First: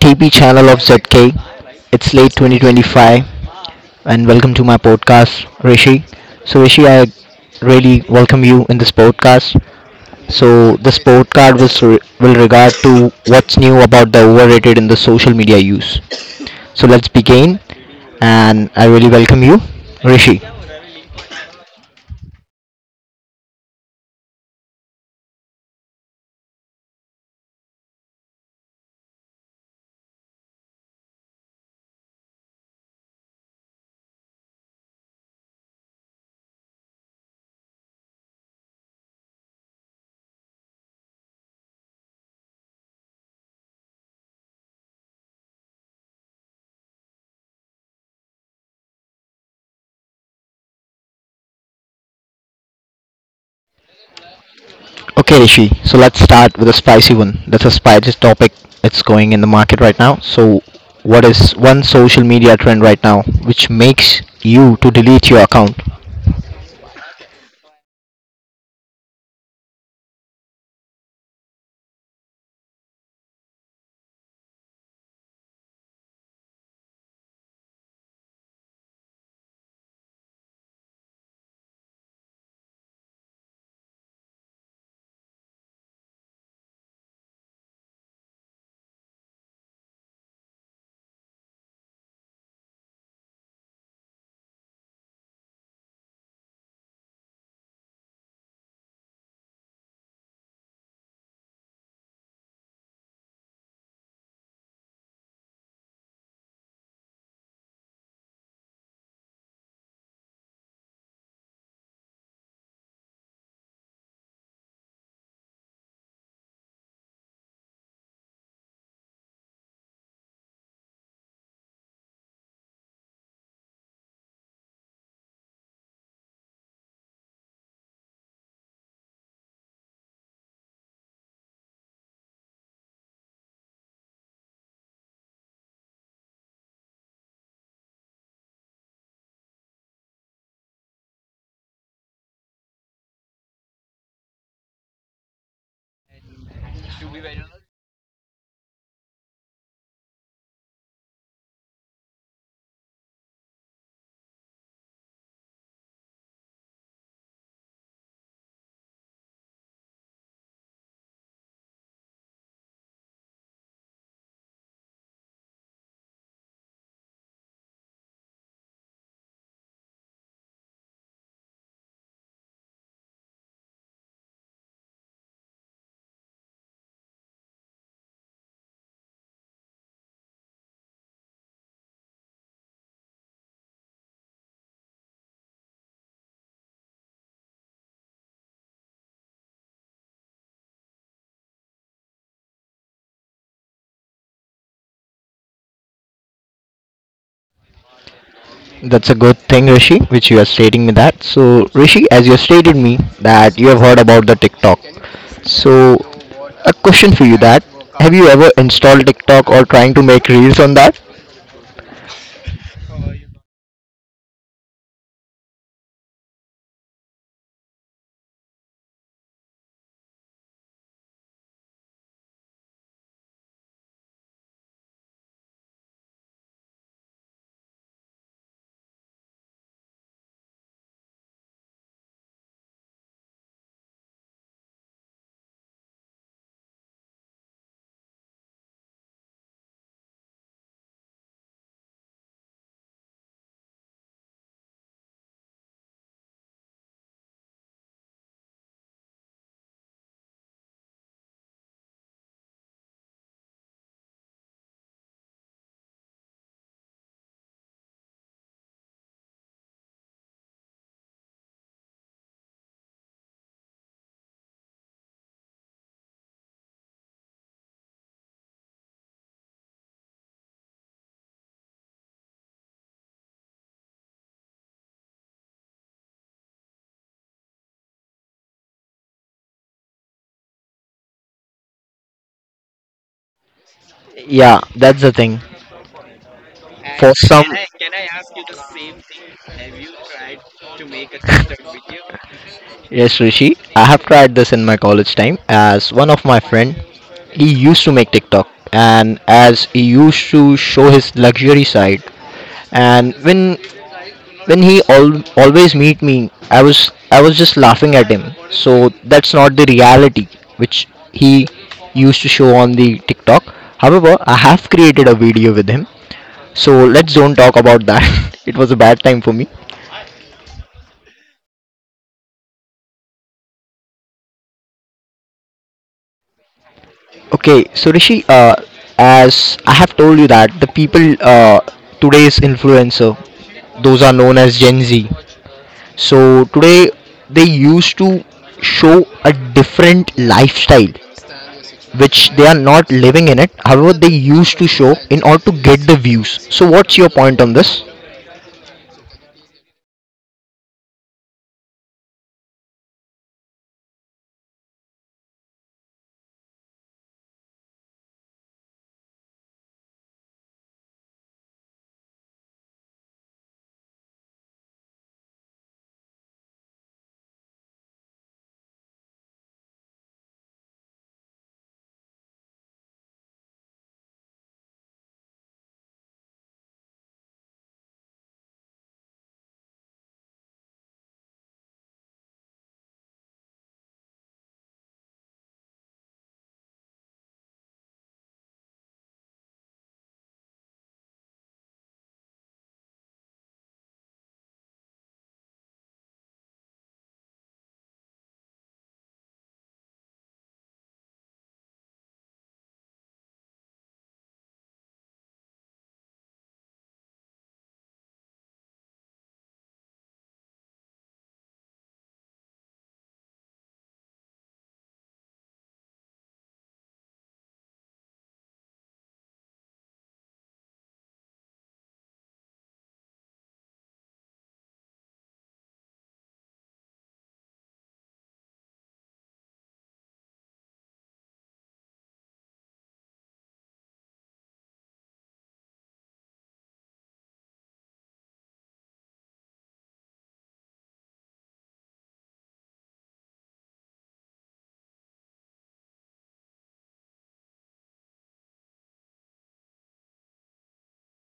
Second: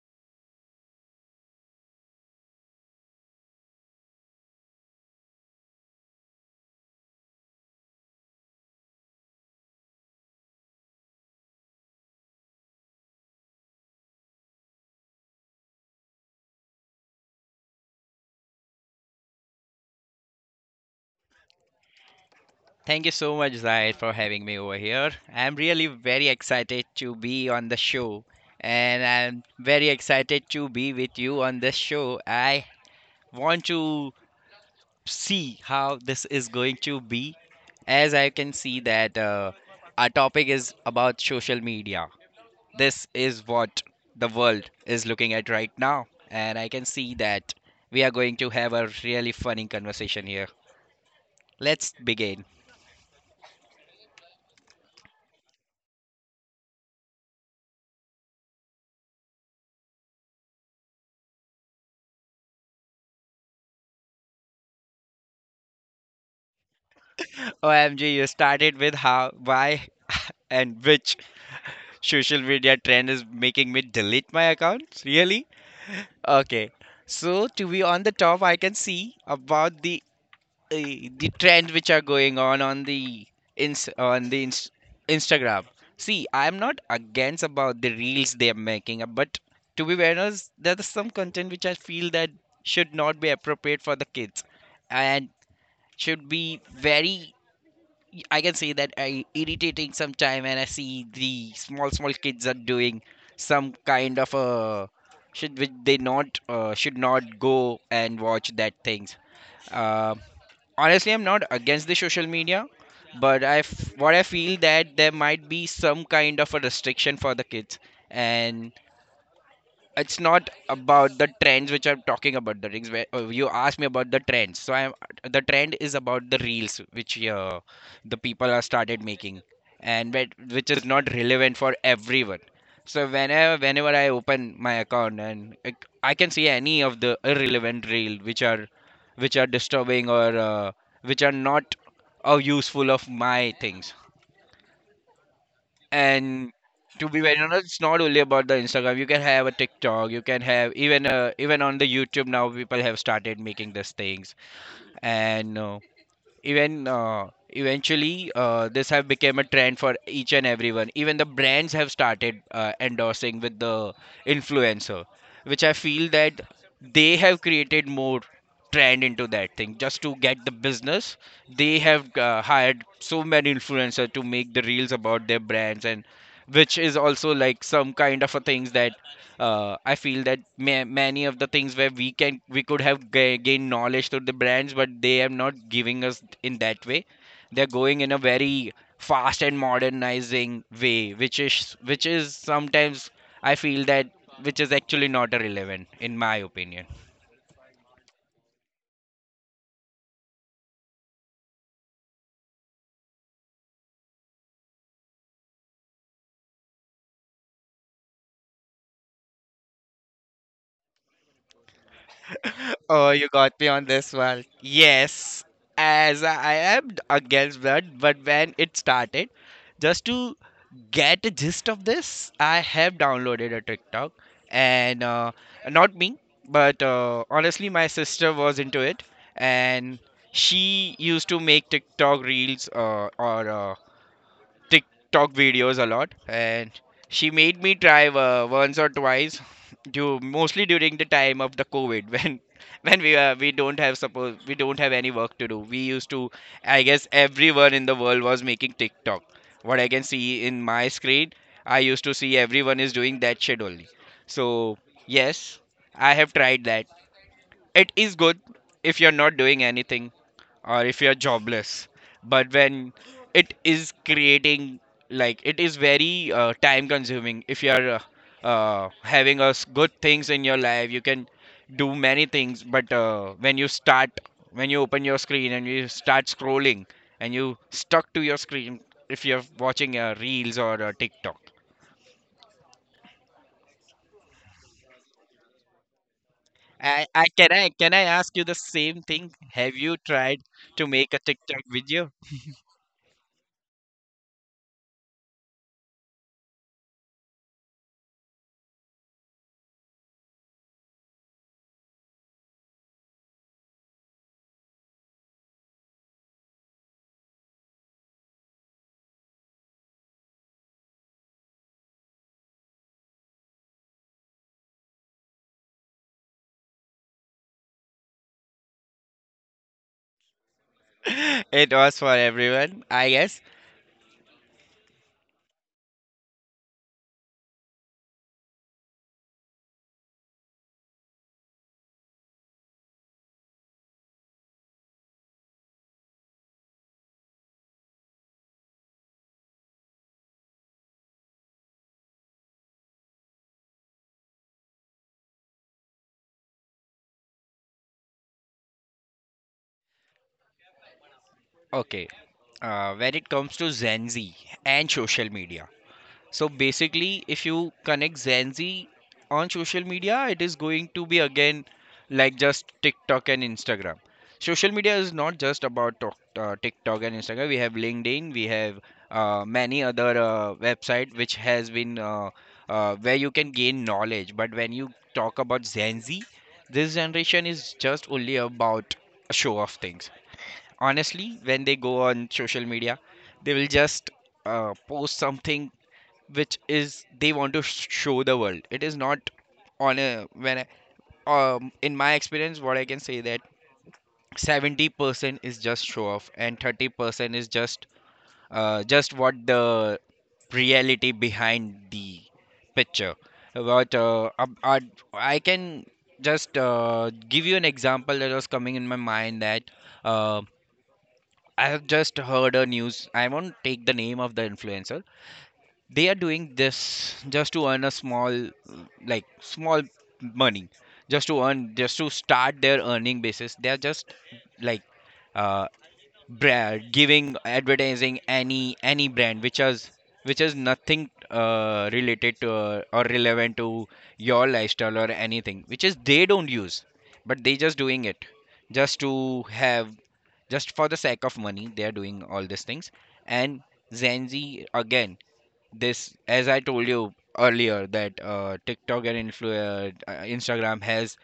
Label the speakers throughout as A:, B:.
A: TP channel of ZK. It's late 2025 and welcome to my podcast, Rishi. So Rishi, I really welcome you in this podcast. So this podcast will regard to what's new about the overrated in the social media use. So let's begin and I really welcome you, Rishi.
B: Thank you so much, Zaid, for having me over here. I'm really very excited to be on the show, and I'm very excited to be with you on this show. I want to see how this is going to be, as I can see that our topic is about social media. This is what the world is looking at right now, and I can see that we are going to have a really funny conversation here. Let's begin.
A: Okay, Rishi. So let's start with a spicy one. That's a spicy topic. It's going in the market right now. So, what is one social media trend right now which makes you to delete your account?
B: OMG, you started with how, why, and which social media trend is making me delete my accounts? Really? Okay. So to be on the top, I can see about the the trends which are going on the ins on the ins Instagram. See, I'm not against about the reels they are making, but to be very honest, there's some content which I feel that should not be appropriate for the kids and should be very I can say that I irritating sometime, and I see the small small kids are doing some kind of a should which they not should not go and watch that things. Uh, Honestly, I'm not against the social media, but what I feel that there might be some kind of a restriction for the kids, and it's not about the trends which I'm talking about. The rings where you asked me about the trends. So I'm the trend is about the reels which the people are started making, and which is not relevant for everyone. So whenever I open my account and I can see any of the irrelevant reel which are disturbing or which are not useful of my things. And to be very honest, it's not only about the Instagram. You can have a TikTok. You can have even even on the YouTube now. People have started making these things, and even eventually this have become a trend for each and everyone, even the brands have started endorsing with the influencer, which I feel that they have created more trend into that thing just to get the business. They have hired so many influencer to make the reels about their brands, and which is also like some kind of a things that I feel that many of the things where we could have gained knowledge through the brands, but they are not giving us in that way. They're going in a very fast and modernizing way, which is sometimes I feel that which is actually not relevant in my opinion.
A: That's a good thing, Rishi, which you are stating me that. So, Rishi, as you have stated me that you have heard about the TikTok. So, a question for you that have you ever installed TikTok or trying to make reels on that?
B: Oh, you got me on this one. Yes, as I am against that, but when it started, just to get a gist of this, I have downloaded a TikTok, and not me, but honestly, my sister was into it, and she used to make TikTok reels or TikTok videos a lot, and she made me try once or twice, do mostly during the time of the COVID when when we don't have, suppose we don't have any work to do. We used to, I guess, everyone in the world was making TikTok. What I can see in my screen, I used to see everyone is doing that shit only. So yes, I have tried that. It is good if you're not doing anything or if you're jobless, but when it is creating, like it is very time consuming. If you are having a good things in your life, you can do many things, but when you start, when you open your screen and you start scrolling and you stuck to your screen if you're watching reels or tiktok.
A: Yeah, that's the thing.
B: I,
A: For
B: I
A: some.
B: can I can I ask you the same thing? Have you tried to make a TikTok video?
A: Yes, Rishi. I have tried this in my college time as one of my friend. He used to make TikTok and as he used to show his luxury side. And when he always meet me, I was just laughing at him. So that's not the reality which he used to show on the TikTok. However, I have created a video with him. So let's don't talk about that. It was a bad time for me.
B: It was for everyone, I guess.
A: Okay, so Rishi, as I have told you that the people today's influencer, those are known as Gen Z. So today they used to show a different lifestyle which they are not living in it. However, they used to show in order to get the views. So what's your point on this?
B: Okay. When it comes to Gen Z and social media. So basically, if you connect Gen Z on social media, it is going to be again like just TikTok and Instagram. Social media is not just about TikTok and Instagram. We have LinkedIn, we have many other website which has been where you can gain knowledge. But when you talk about Gen Z, this generation is just only about a show of things. Honestly, when they go on social media, they will just post something which is they want to show the world. It is not on a when I, in my experience, what I can say that 70% is just show off and 30% is just what the reality behind the picture about I can just give you an example that was coming in my mind, that um I have just heard a news. I won't take the name of the influencer. They are doing this just to earn a small, like small money, just to earn, just to start their earning basis. They are just like uh, brand giving advertising any brand which is nothing related to or relevant to your lifestyle or anything, which is they don't use, but they just doing it just to have, just for the sake of money they are doing all these things. And Gen Z again, this as I told you earlier that TikTok and Instagram has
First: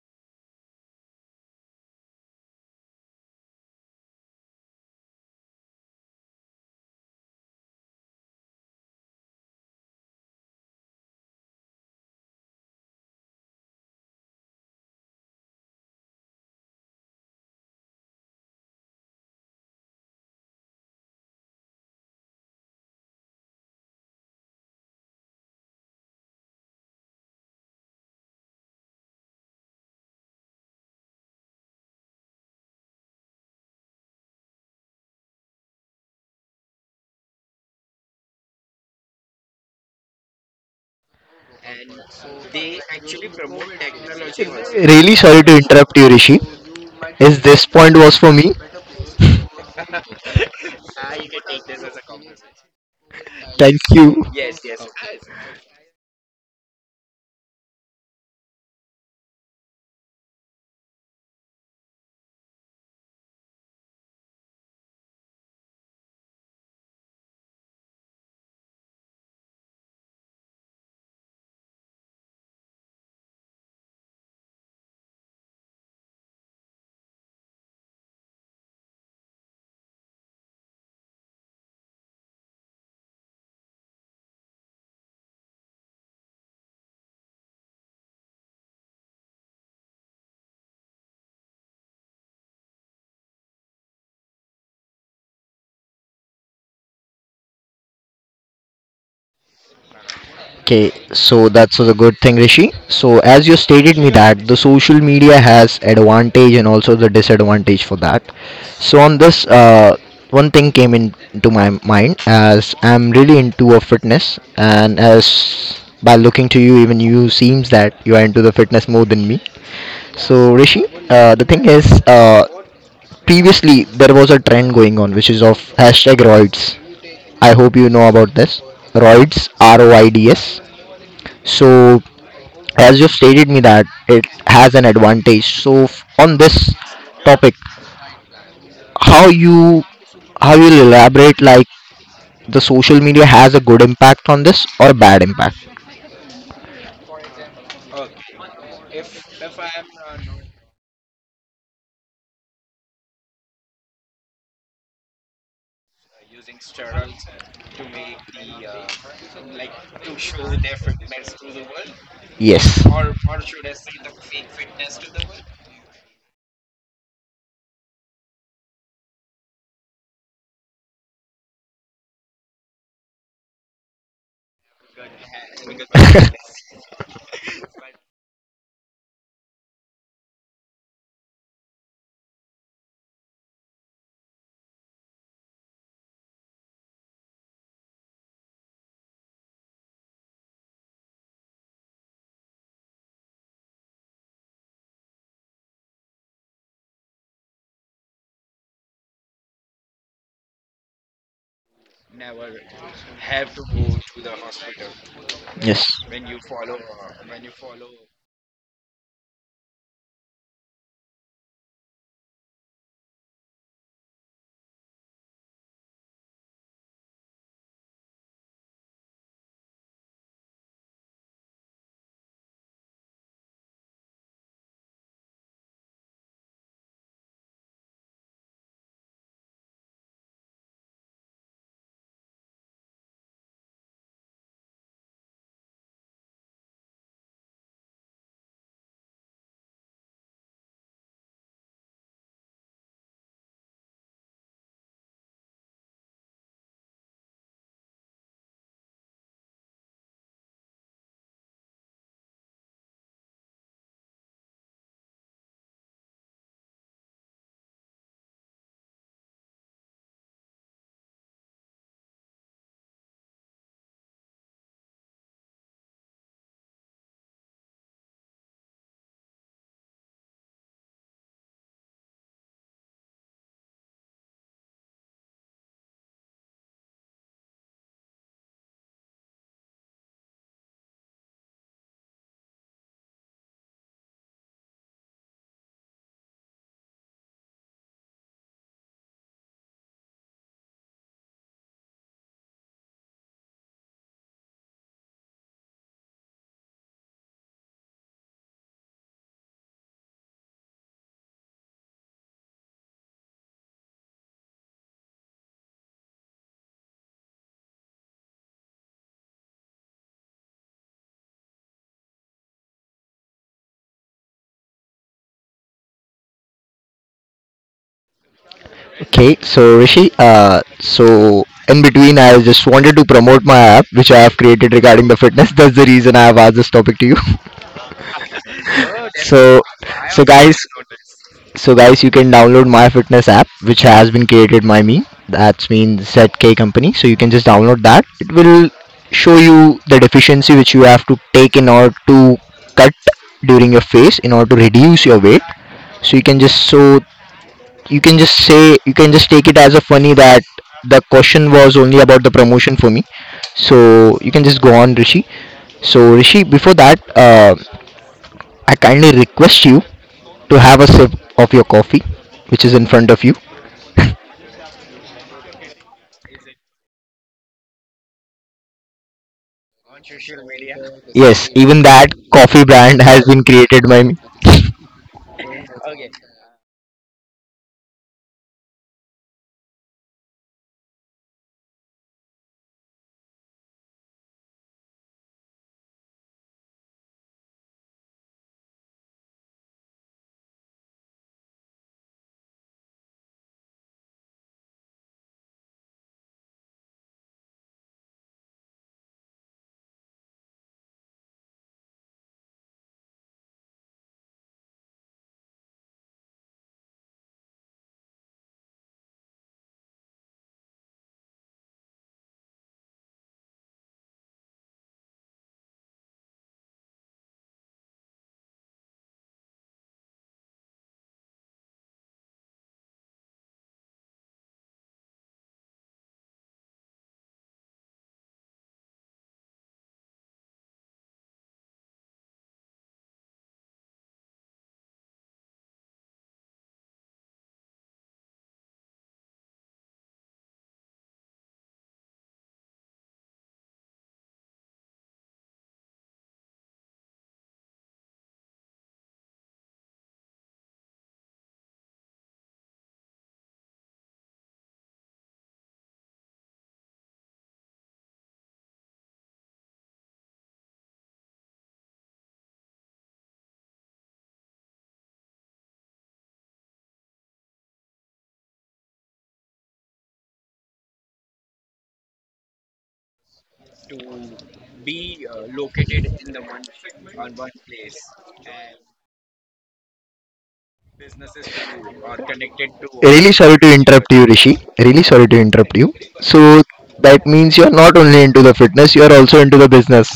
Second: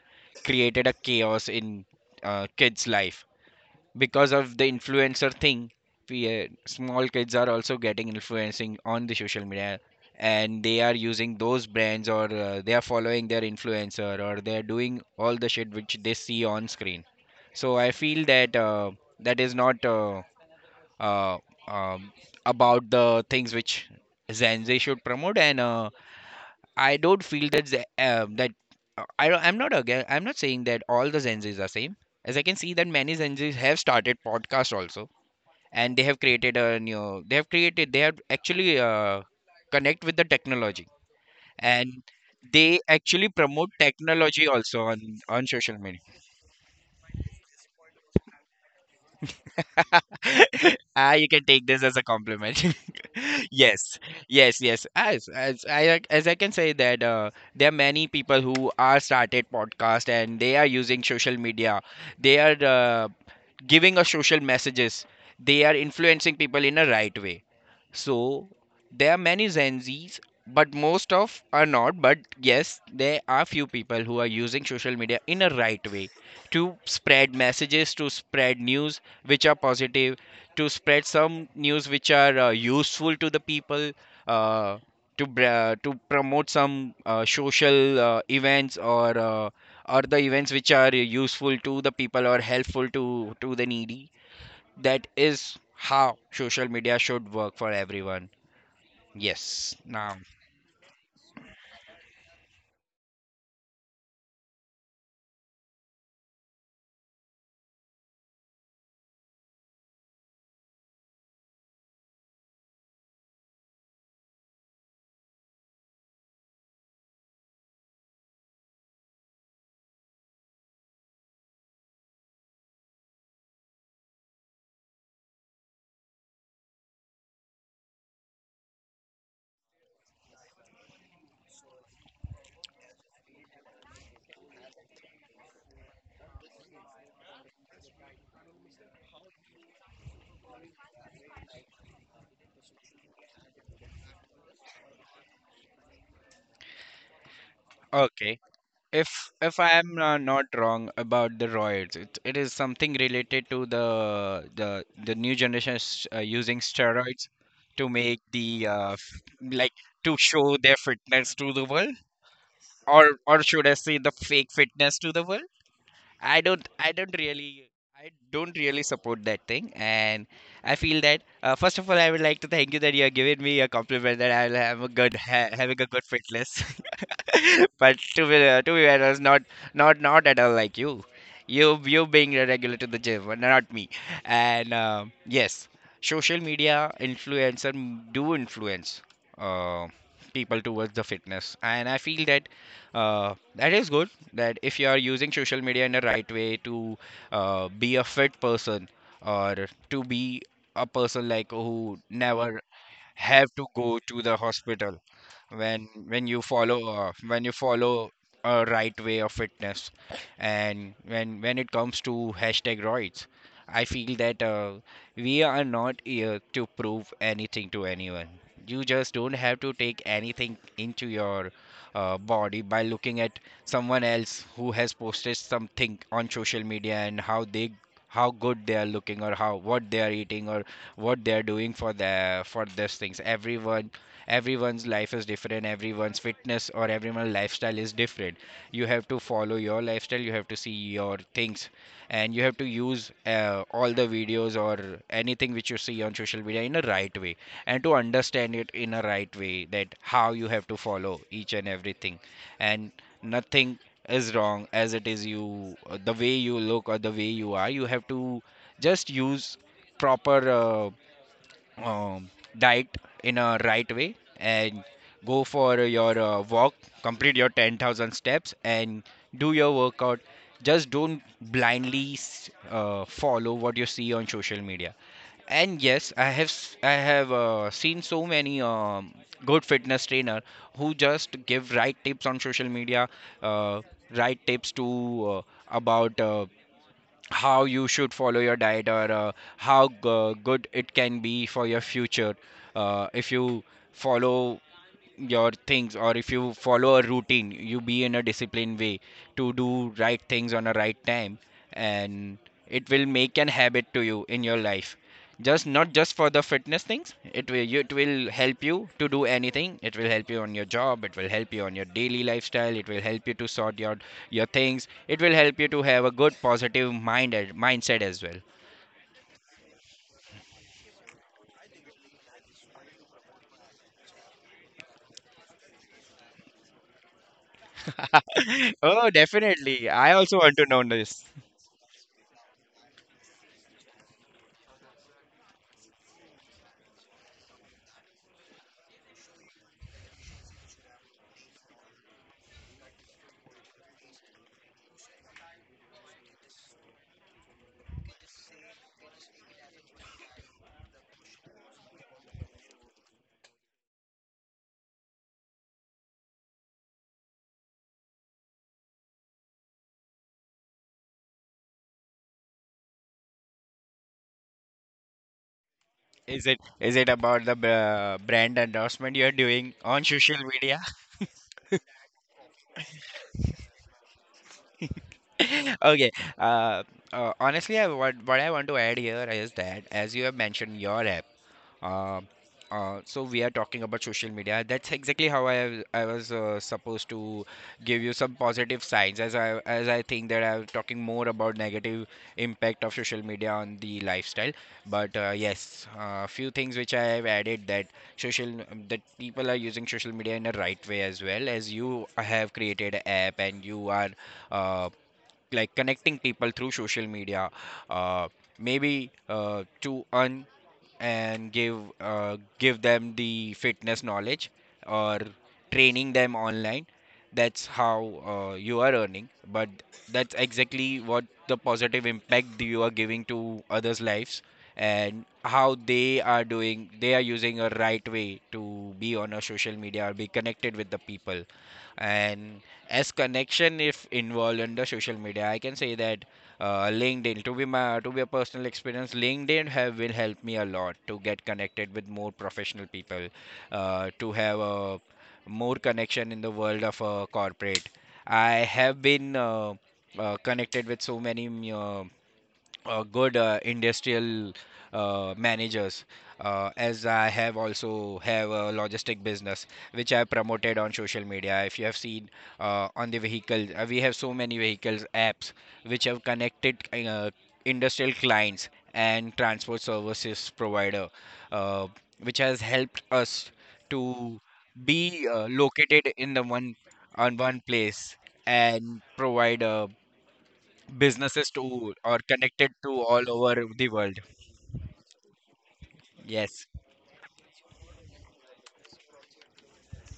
B: created a chaos in kids life because of the influencer thing. Small kids are also getting influencing on the social media, and they are using those brands or they are following their influencer or they are doing all the shit which they see on screen. So I feel that that is not uh, um, about the things which Gen Z should promote. And I don't feel that I don't, I'm not, again, I'm not saying that all the Gen Zs are same, as I can see that many Gen Zs have started podcast also, and they have created, they have actually connect with the technology, and they actually promote technology also
A: Really sorry
B: on
A: to
B: social
A: interrupt
B: media.
A: you, Rishi. Is this point was for me?
B: Ah, you can take this as a compliment.
A: Thank
B: Yes,
A: you.
B: yes, yes. As I can say that there are many people who are started podcast and they are using social media. They are giving us social messages. They are influencing people in a right way. So there are many Gen Zs, but most of are not. But yes, there are few people who are using social media in a right way to spread messages, to spread news which are positive, to spread some news which are useful to the people, uh, to promote some social events or the events which are useful to the people or helpful to the needy. That is how social media should work for everyone. Yes, now
A: Okay, so that's a good thing, Rishi. So as you stated me that the social media has advantage and also the disadvantage for that. So on this, one thing came into my mind as I'm really into a fitness, and as by looking to you, even you seems that you are into the fitness more than me. So Rishi, the thing is, previously there was a trend going on which is of hashtag roids. I hope you know about this. Roids, R O I D S. So as you stated me that it has an advantage so on this topic how you how you elaborate like the social media has a good impact on this or bad impact.
B: okay, if if I am not wrong about the roids, it is something related to the the new generation is, using steroids to make the like to show their fitness to the world,
A: Yes.
B: or should I say the fake fitness to the world. I don't I don't really I don't really support that thing. And I feel that first of all, I would like to thank you that you are giving me a compliment that I'll have a good having a good fitness. But to be fair, I was not at all like you. You being a regular to the gym, but not me. And yes, social media influencer do influence uh, people towards the fitness, and I feel that that is good. That if you are using social media in the right way to be a fit person or to be a person like who never have to go to the hospital when
A: Yes.
B: when you follow a right way of fitness. And when it comes to hashtag roids, I feel that we are not here to prove anything to anyone. You just don't have to take anything into your body by looking at someone else who has posted something on social media and how good they are looking or how, what they are eating, or what they are doing for their for these things. Everyone's life is different, everyone's fitness or everyone's lifestyle is different. You have to follow your lifestyle, you have to see your things, and you have to use all the videos or anything which you see on social media in a right way, and to understand it in a right way, that how you have to follow each and everything. And nothing is wrong as it is. You the way you look or the way you are, you have to just use proper um, diet in a right way, and go for your walk, complete your 10,000 steps and do your workout. Just don't blindly follow what you see on social media. And yes, I have seen so many good fitness trainer who just give right tips on social media, uh, right tips to uh, about how you should follow your diet, or how good it can be for your future if you follow your things, or if you follow a routine, you be in a disciplined way to do right things on a right time. And it will make an habit to you in your life. Just not just for the fitness things, it will you, it will help you to do anything, it will help you on your job, it will help you on your daily lifestyle, it will help you to sort your things, it will help you to have a good positive mindset as well.
A: Okay, so Rishi, so in between I just wanted to promote my app which I have created regarding the fitness. That's the reason I have asked this topic to you.
B: Oh,
A: So,
B: definitely, I
A: so
B: also want
A: guys,
B: to know this.
A: so guys, you can download MyFitness app, which has been created by me. That's mean ZK company. So you can just download that. It will show you the deficiency which you have to take in order to cut during your phase in order to reduce your weight. So you can just, so you can just say, you can just take it as a funny that the question was only about the promotion for me. So you can just go on, Rishi. So Rishi, before that, I kindly request you to have a sip of your coffee, which is in front of you.
B: Is it about the brand endorsement you're doing on social media?
A: Yes, even that coffee brand has been created by me.
B: Okay. Uh, honestly, I, what I want to add here is that as you have mentioned your app, Uh, so we are talking about social media. That's exactly how I was supposed to give you some positive signs, as I think that I'm talking more about negative impact of social media on the lifestyle. But yes, a few things which I have added that social that people are using social media in a right way, as well as you have created an app and you are uh, like connecting people through social media. Uh, maybe to earn and give give them the fitness knowledge or training them online. That's how you are earning, but that's exactly what the positive impact you are giving to others' lives, and how they are doing, they are using a right way to be on a social media or be connected with the people. And as connection if involved under social media, I can say that, LinkedIn to be my to be a personal experience, LinkedIn have will help me a lot to get connected with more professional people, to have a more connection in the world of corporate. I have been connected with so many good industrial managers, as I have also have a logistic business which I promoted on social media, if you have seen, on the vehicles, we have so many vehicles apps which have connected industrial clients and transport services provider, uh, which has helped us to be located in the one on one place and provide a businesses to or connected to all
A: Really sorry
B: over
A: to
B: the
A: interrupt
B: world.
A: you, Rishi. Really sorry to interrupt you. So
B: Yes,
A: that means you're not only into the fitness, you're also into the business.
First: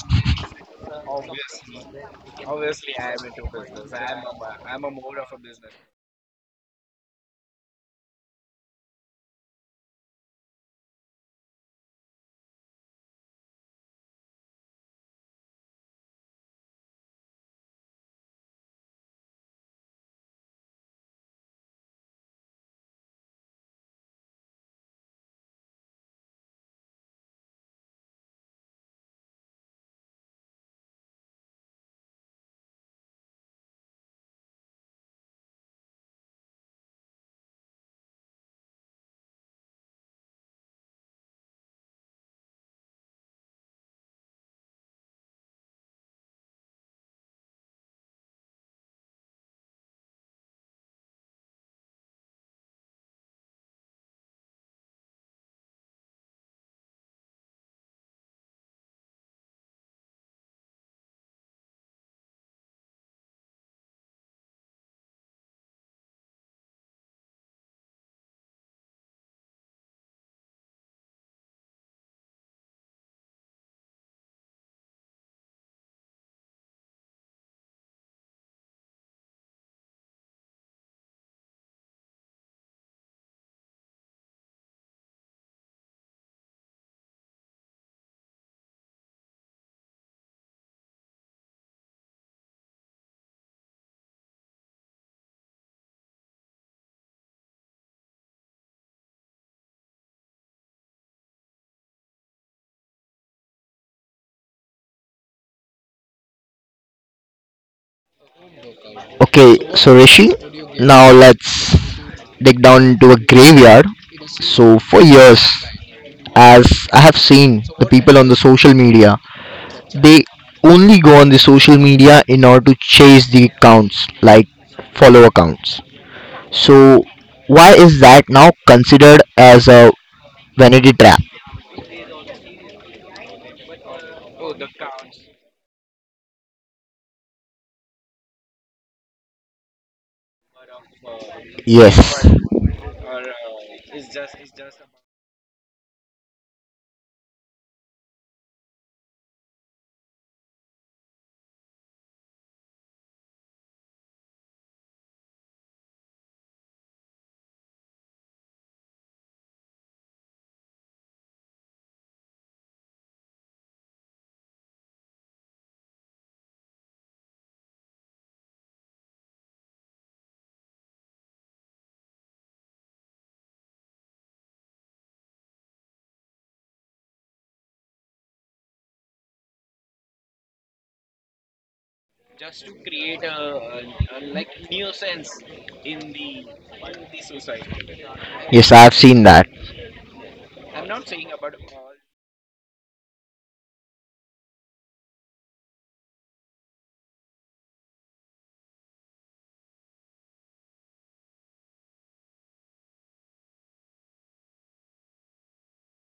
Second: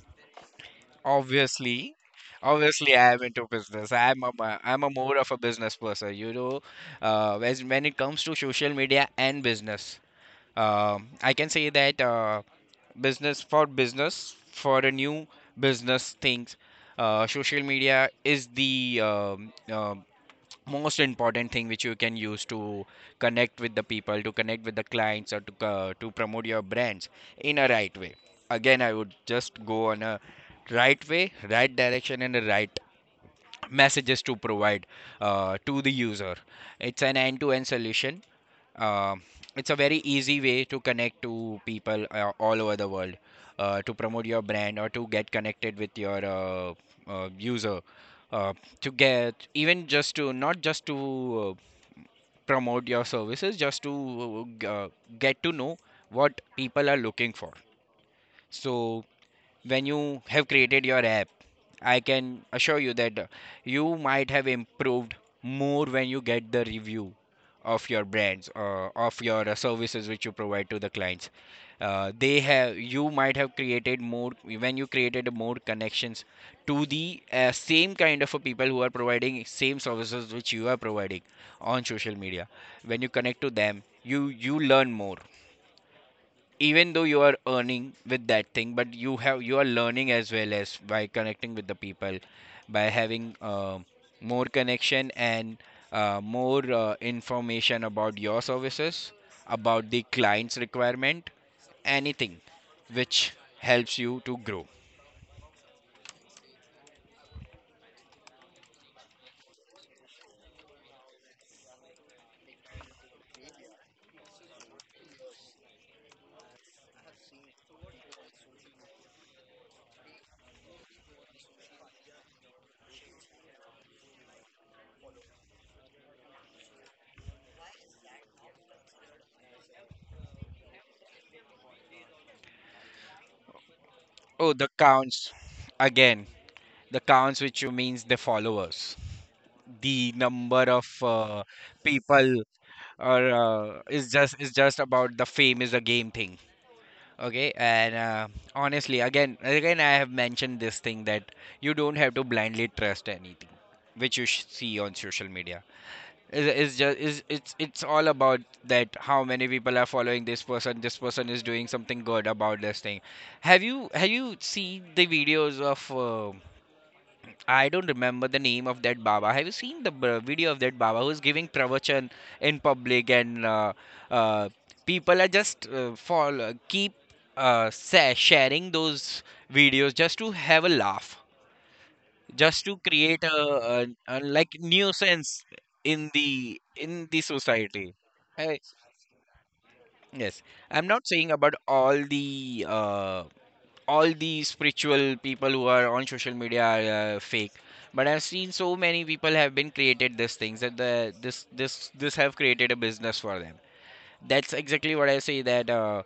B: obviously, obviously I am into business. I'm a I'm a more of a business person, you know. As when it comes to social media and business, I can say that business for a new business things, social media is the most important thing which you can use to connect with the people, to connect with the clients, or to promote your brands in a right way. Again, I would just go on a right way, right direction, and the right messages to provide to the user. It's an end-to-end solution. um, it's a very easy way to connect to people all over the world, to promote your brand, or to get connected with your user, uh, to get even, just to not just to promote your services, just to uh, g- uh, get to know what people are looking for. So when you have created your app, I can assure you that you might have improved more when you get the review of your brands, of your services which you provide to the clients. They have you might have created more when you created more connections to the same kind of a people who are providing same services which you are providing on social media. When you connect to them, you learn more. Even though you are earning with that thing, but you have you are learning as well as by connecting with the people, by having more connection, and more information about your services, about the client's requirement, anything which helps you to grow.
A: Okay, so Rishi, now let's dig down into a graveyard. So for years, as I have seen the people on the social media, they only go on the social media in order to chase the accounts like follow accounts. So why is that now considered as a vanity trap?
B: Oh, the counts. Again, the counts which you means the followers, the number of
A: Yes.
B: people, or is just about the fame, is a game thing. Okay, and honestly, again, I have mentioned this thing that you don't have to blindly trust anything which you see on social media. Is is just is it's all about that how many people are following this person. This person is doing something good about this thing. Have you seen the videos of? I don't remember the name of that Baba. Have you seen the video of that Baba who's giving pravachan in public? And uh, people are just fall keep sharing those videos, just to have a laugh, just to create a, a like nuisance in the society. I,
A: Yes, I have seen that.
B: yes, I'm not saying about all the spiritual people who are on social media are fake, but I've seen so many people have been created these things, that the this have created a business for them. That's exactly what I say, that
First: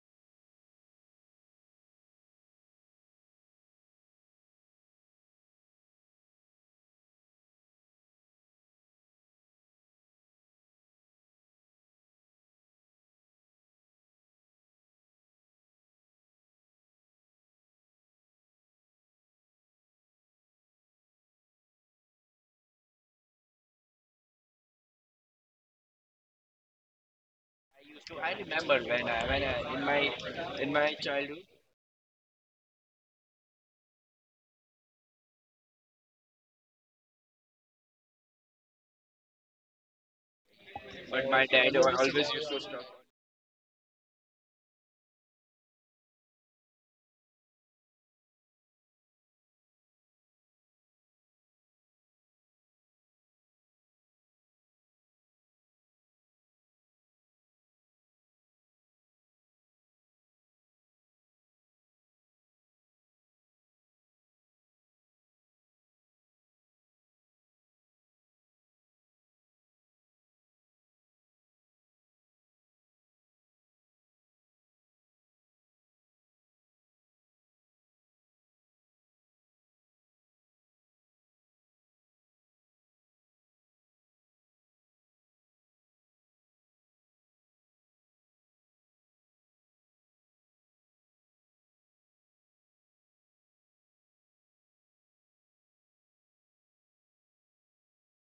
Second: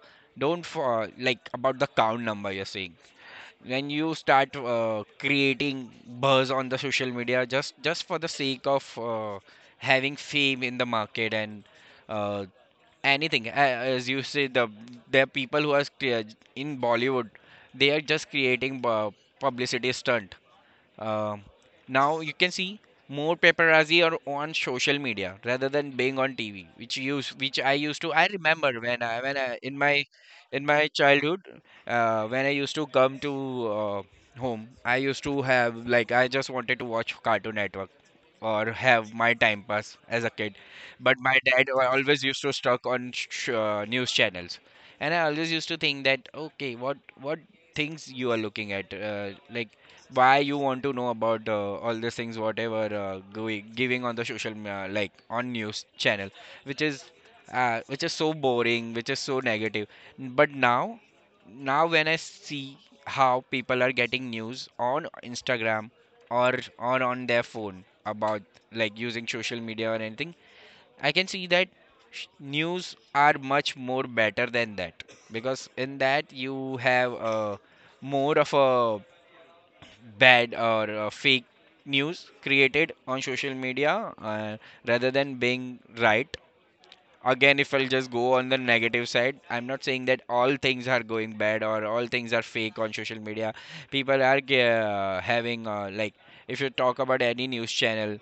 B: don't for like about the count number you're saying, when you start creating buzz on the social media, just for the sake of having fame in the market, and uh, anything as you say, the people who are in Bollywood, they are just creating publicity stunt. Um now you can see more paparazzi are on social media rather than being on TV, which use which I used to, I remember when I in my childhood, when I used to come to uh, home, I used to have like I just wanted to watch Cartoon Network or have my time pass as a kid. But my dad always used to stuck on news channels, and I always used to think that, okay, what things you are looking at, like, why you want to know about all these things, whatever going giving on the like on news channel, which is which is so boring, which is so negative. But now, when I see how people are getting news on Instagram or on their phone about, like, using social media or anything, I can see that news are much more better than that, because in that you have more of a bad or a fake news created on social media, rather than being right. Again, if I'll just go on the negative side, I'm not saying that all things are going bad or all things are fake on social media. People are having like, if you talk about any news channel,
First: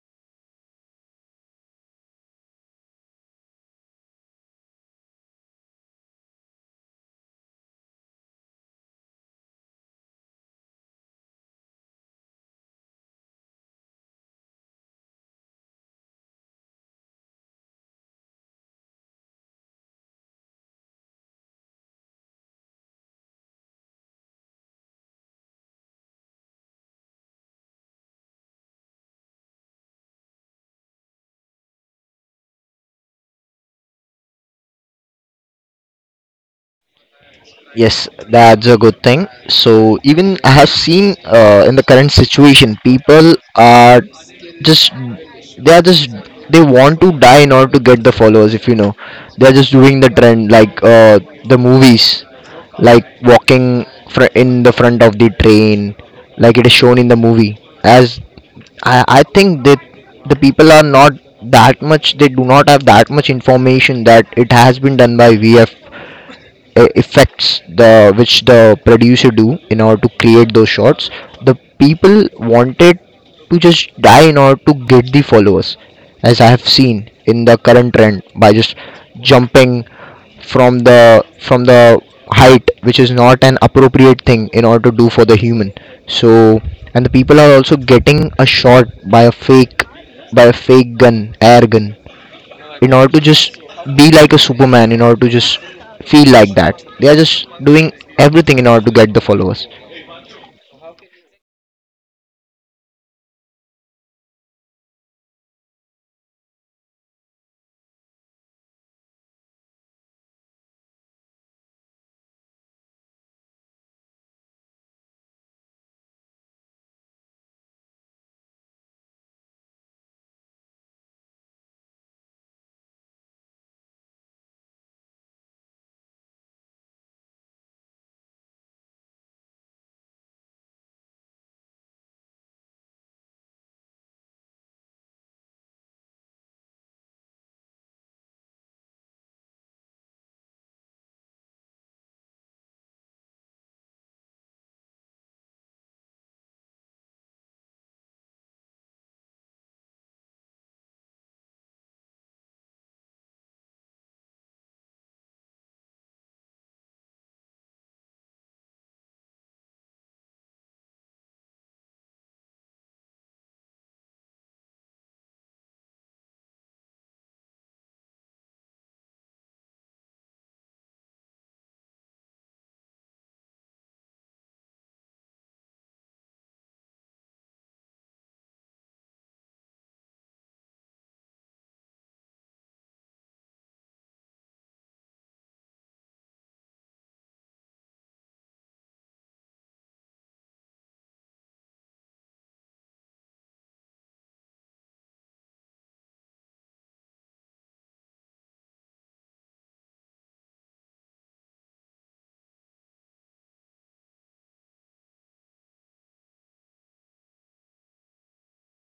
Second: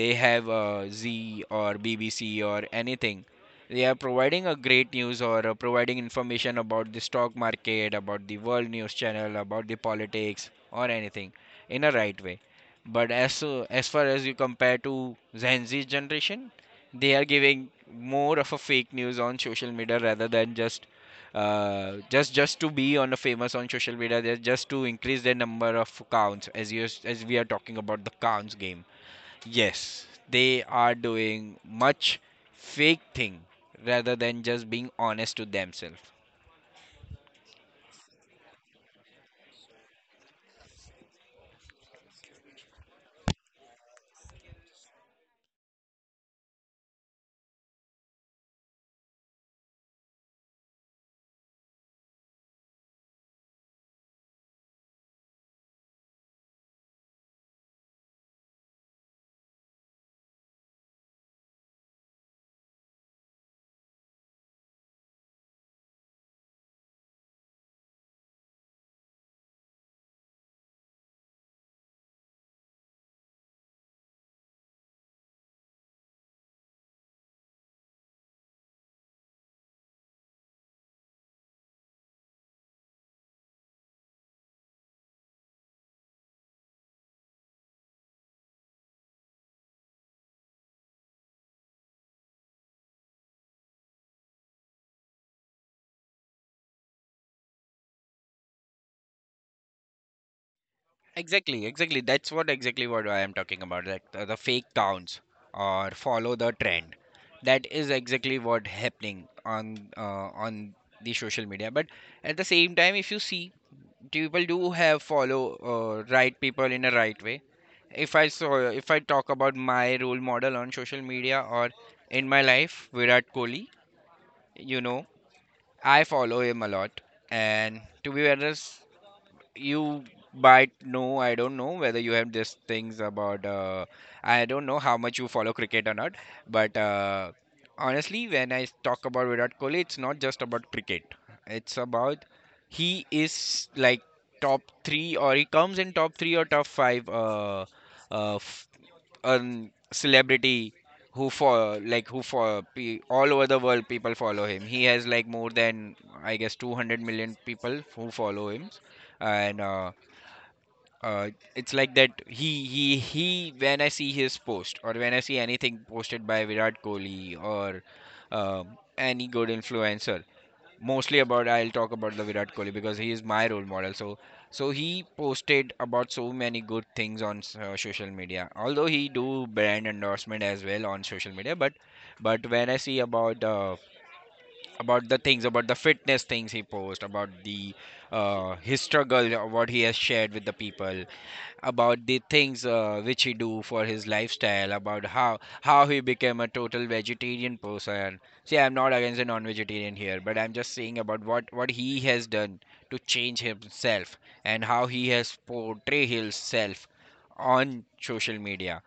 B: they have Z or BBC or anything, they are providing a great news, or providing information about the stock market, about the world news channel, about the politics, or anything, in a right way. But as so, as far as you compare to Gen Z generation, they are giving more of a fake news on social media rather than just just to be on a famous on social media, they're just to increase their number of counts, as you as we are talking about the counts game. Yes, they are doing much fake thing rather than just being honest to themselves.
A: Yes, that's a good thing. So even I have seen in the current situation, people are just, they are just they want to die in order to get the followers. If you know, they are just doing the trend like the movies, like walking in the front of the train, like it is shown in the movie. As I think that the people are not that much, they do not have that much information that it has been done by vf effects the which the producer do in order to create those shots. The people wanted to just die in order to get the followers, as I have seen in the current trend by just jumping from the height which is not an appropriate thing in order to do for the human. So and the people are also getting a shot by a fake, by a fake gun, air gun, in order to just be like a superman in order to just feel like that they are just doing everything in order to get the followers.
B: Exactly, exactly. That's what exactly what I am talking about. Like the fake counts or follow the trend. That is exactly what happening on the social media. But at the same time, if you see, people do have follow right people in a right way. If I talk about my role model on social media or in my life, Virat Kohli, you know, I follow him a lot. And to be honest, you might know, I don't know whether you have just things about. I don't know how much you follow cricket or not but Honestly, when I talk about Virat Kohli, it's not just about cricket, it's about he is like top 3, or he comes in top 3 or top 5 uh, f- a celebrity who for like who for pe- all over the world people follow him. He has like more than, I guess, 200 million people who follow him, and uh, it's like that. He he. When I see his post, or when I see anything posted by Virat Kohli or any good influencer, mostly about I'll talk about the Virat Kohli because he is my role model. So he posted about so many good things on social media. Although he do brand endorsement as well on social media, but when I see about the things, about the fitness things, he post about the his struggle, what he has shared with the people about the things which he do for his lifestyle, about how he became a total vegetarian person. See, I'm not against a non-vegetarian here, but I'm just saying about what he has done to change himself and how he has portray himself on social media.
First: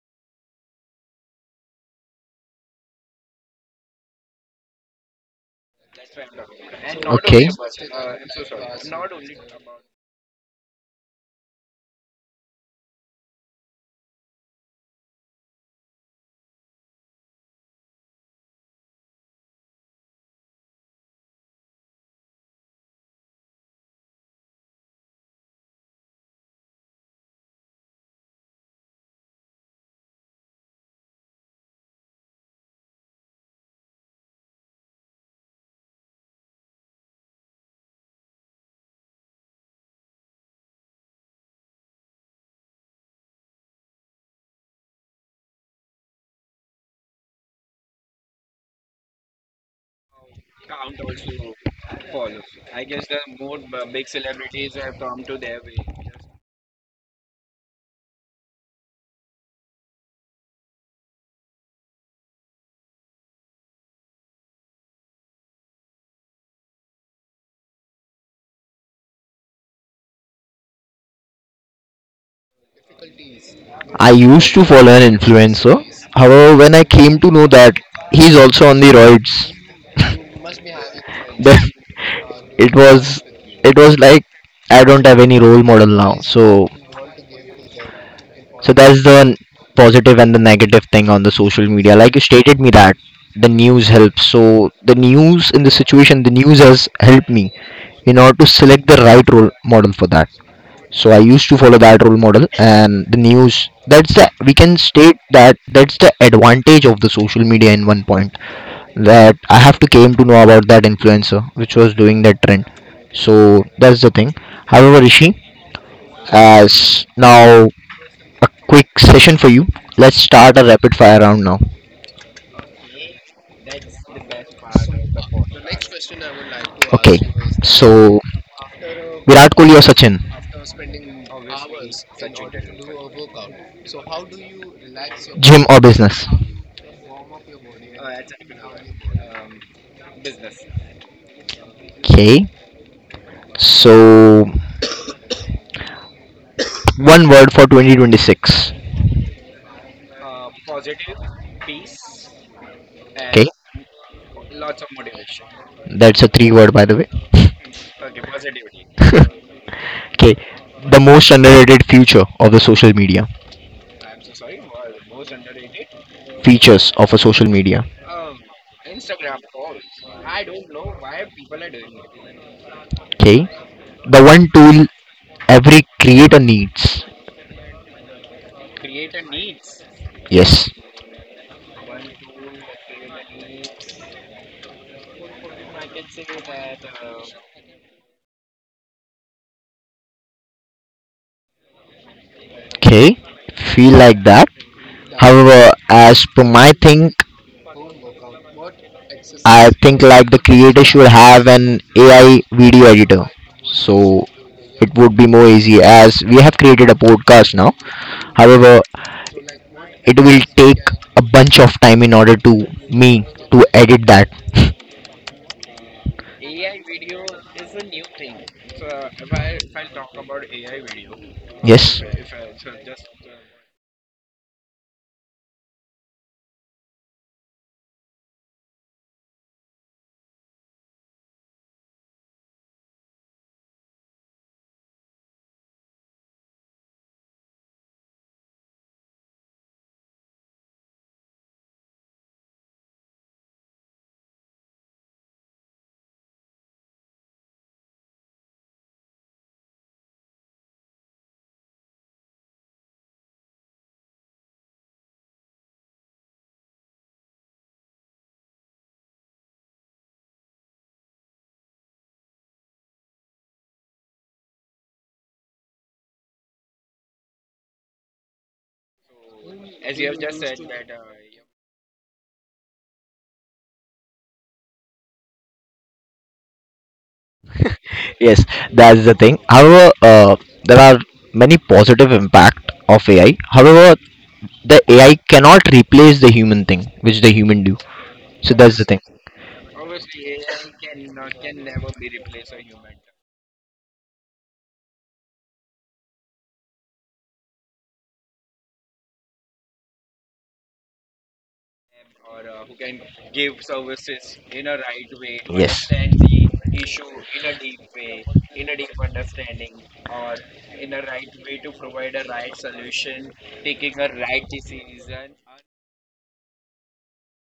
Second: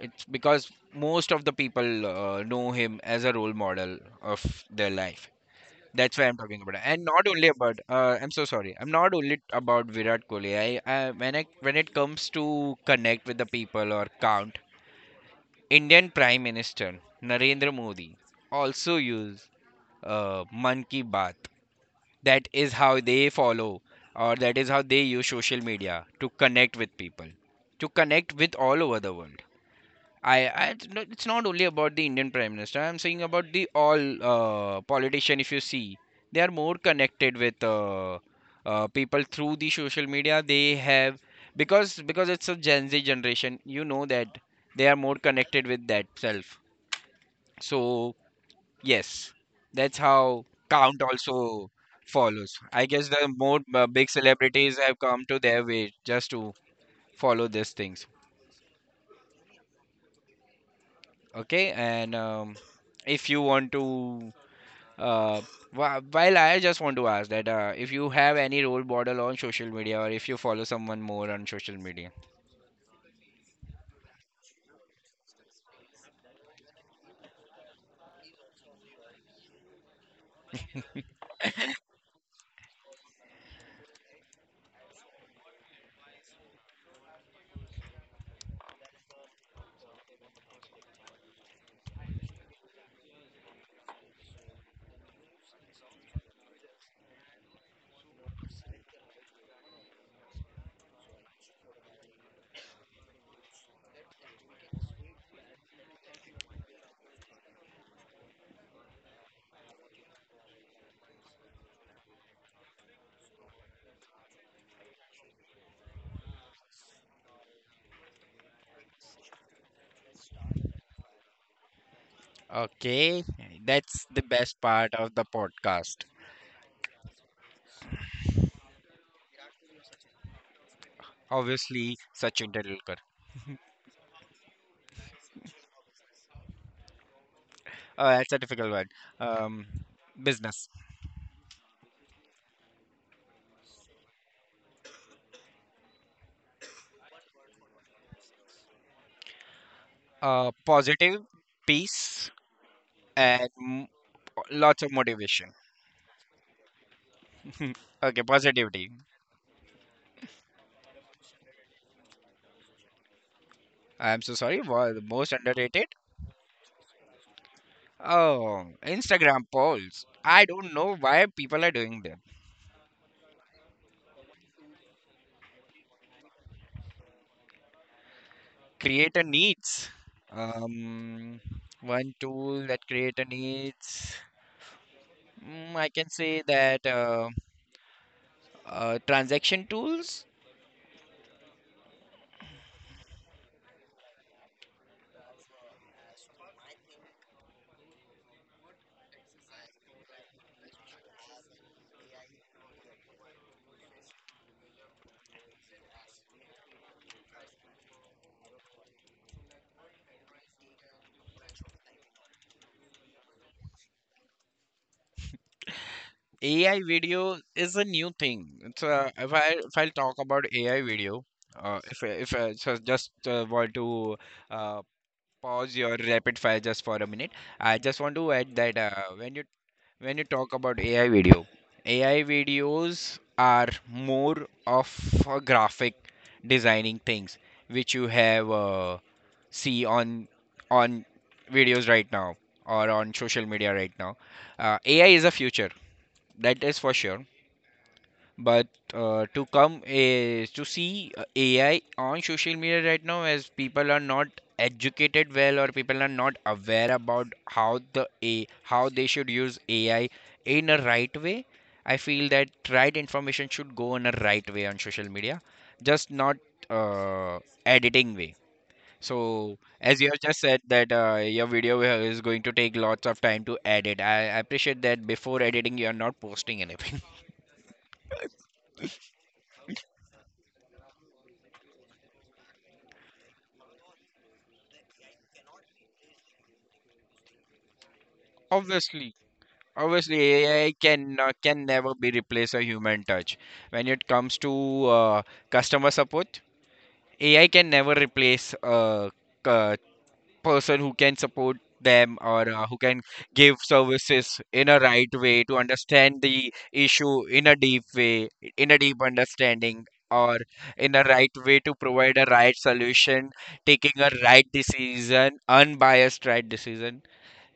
B: It's because most of the people know him as a role model of their life. That's why I'm talking about it. And not only
A: Okay.
B: about I'm so sorry. I'm not only about Virat Kohli. I, when I when it comes to connect with the people or count, Indian Prime Minister Narendra Modi also use Man Ki Baat. That is how they follow, or that is how they use social media to connect with people, to connect with all over the world. I, no, it's not only about the Indian Prime Minister. I'm saying about the all politician. If you see, they are more connected with people through the social media. They have, because it's a Gen Z generation. You know that they are more connected with that self. So yes, that's how count also follows. I guess the more big celebrities have come to their way just to follow these things. Okay, and if you want to Uh, while I just want to ask that if you have any role model on social media, or if you follow someone more on social media.
A: I used to follow an influencer. However, when I came to know that he's also on the roids, then it was, it was like, I don't have any role model now. So that's the positive and the negative thing on the social media, like you stated me that the news helps. So the news in the situation, the news has helped me in order to select the right role model for that. So I used to follow that role model and the news. That's the, we can state that that's the advantage of the social media in one point, that I have to came to know about that influencer which was doing that trend. So that's the thing. However, Rishi, as now a quick session for you, let's start a rapid fire round now.
B: Okay, that's the best part of the podcast.
A: Okay, is, so Virat Kohli or Sachin?
B: Obviously, Sachin Tendulkar.
A: Gym or business?
B: That's a difficult one. Um, business.
A: Okay. So, one word for 2026.
B: Positive, peace,
A: Okay,
B: and lots of motivation.
A: that's a three word by the way.
B: Okay, positivity.
A: Okay, the most underrated feature of the social media,
B: I'm so sorry. The most underrated?
A: features of a social media.
B: Oh, Instagram polls. I don't know why people are doing this.
A: Okay, the one tool every creator needs.
B: Creator needs.
A: Yes.
B: Um, one tool that creator needs. Mm, I can say that transaction tools.
A: Okay, feel like that. However, as per my think, I think like the creator should have an AI video editor. So it would be more easy as we have created a podcast now. However, it will take a bunch of time in order to me to edit that.
B: AI video is a new thing. It's if I talk about AI video,
A: Yes.
B: if I so just want to uh, pause your rapid fire just for a minute. I just want to add that when you talk about AI video, AI videos are more of a graphic designing things which you have see on videos right now or on social media right now. AI is a future, that is for sure, but to come is to see AI on social media right now, as people are not educated well, or people are not aware about how the a how they should use AI in a right way. I feel that right information should go in a right way on social media, just not uh, editing way. So as you have just said that your video is going to take lots of time to edit. I appreciate that before editing you are not posting anything.
A: Yes, that's the thing. However, there are many positive impact of AI. However, the AI cannot replace the human thing which the human do. So that's the thing.
B: Obviously, obviously, AI can never be replace a human touch. When it comes to customer support, AI can never replace a person who can support them, or who can give services in a right way, to
A: Yes.
B: understand the issue in a deep way, in a deep understanding, or in a right way to provide a right solution, taking a right decision, unbiased right decision.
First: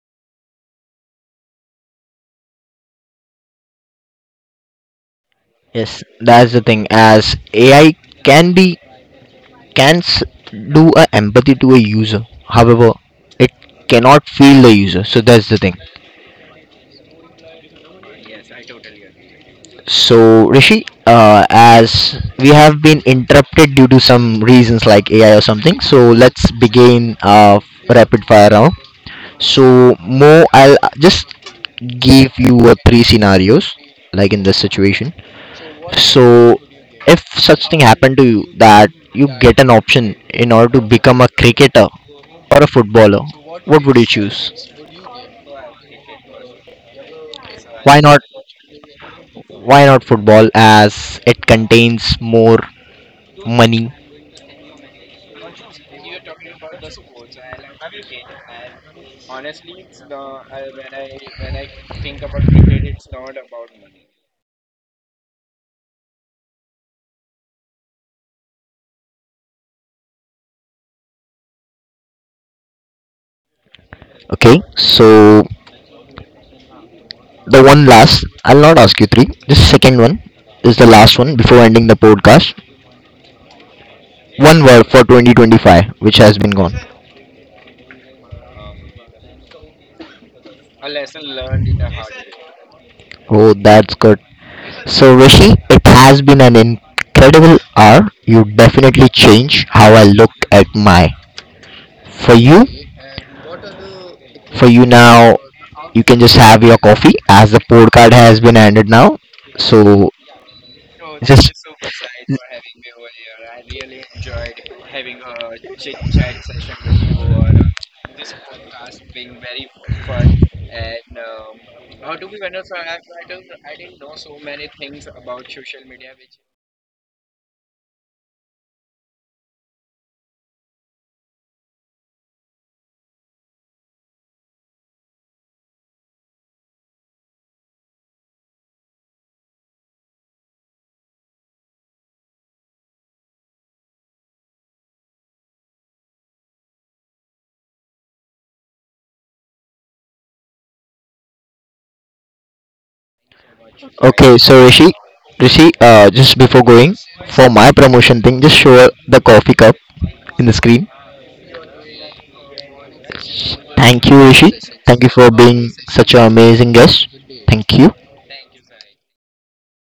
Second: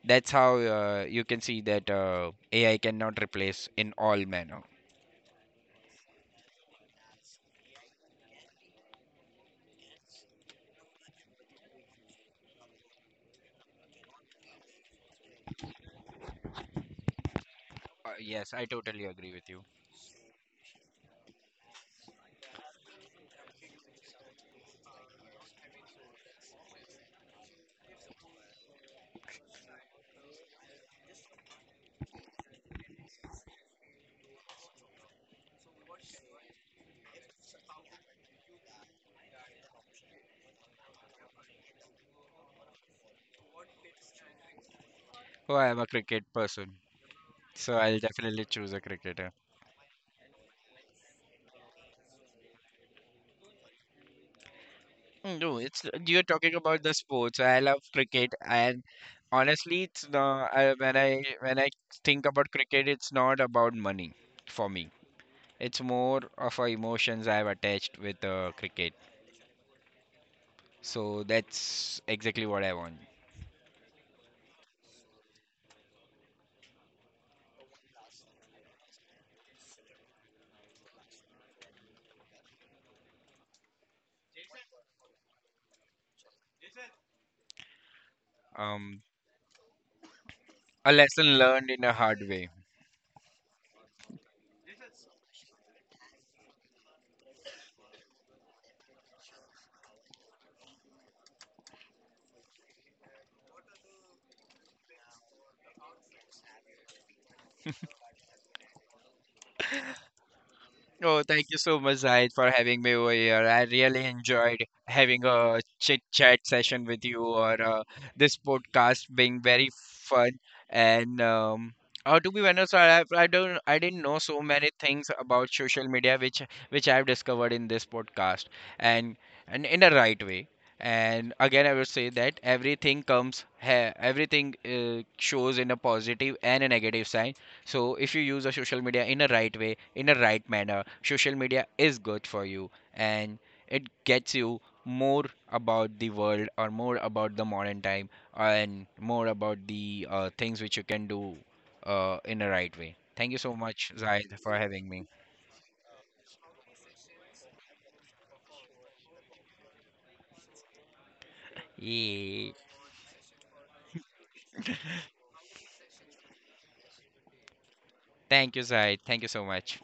B: That's how you can see that AI cannot replace in all manner.
A: Yes, that's the thing, as AI can be, can do a empathy to a user. However, it cannot feel the user. So that's the thing.
B: Yes, I totally agree with you.
A: So Rishi, as we have been interrupted due to some reasons like AI or something, so let's begin rapid fire round. So Mo, I'll just give you three scenarios like in this situation. So if such thing happened to you that you get an option in order to become a cricketer or a footballer, what would you choose?
B: Oh, I am a cricket person, so I'll
A: Why not,
B: definitely choose a cricketer.
A: why not football as it contains more money?
B: Mm, no, it's you're talking about the sports. I love cricket, and honestly, it's not, I, when I think about cricket, it's not about money for me. It's more of a emotions I've attached with cricket. So that's exactly what I want.
A: Okay, so the one last, I'll not ask you three, this second one is the last one before ending the podcast. One word for 2025 which has been gone.
B: Um, a lesson learned in a hard way.
A: Oh, that's good. So Rishi, it has been an incredible hour. You definitely changed how I looked at my, for you, for you now, you can just have your coffee as the podcast has been ended now. So,
B: Oh, thank
A: just,
B: you so much, Zahid, for having me over here. I really enjoyed having a chit chat session with you, or this podcast being very fun. And to be honest, I, don't, I didn't know so many things about social media, which I've discovered in this podcast, and and in the right way. And again, I would say that everything comes, ha everything shows in a positive and a negative side. So if you use a social media in a right way, in a right manner, social media is good for you, and it gets you more about the world, or more about the modern time, and more about the things which you can do in a right way. Thank you so much,
A: I,
B: Zaid,
A: okay.
B: for
A: So
B: having
A: Rishi,
B: me.
A: Rishi, just before going for my promotion thing, just show her the coffee cup in the screen.
B: Yeah.
A: Thank you, Rishi. Thank you for being such an amazing guest. Thank you.
B: Thank you, Zaid. Thank you so much.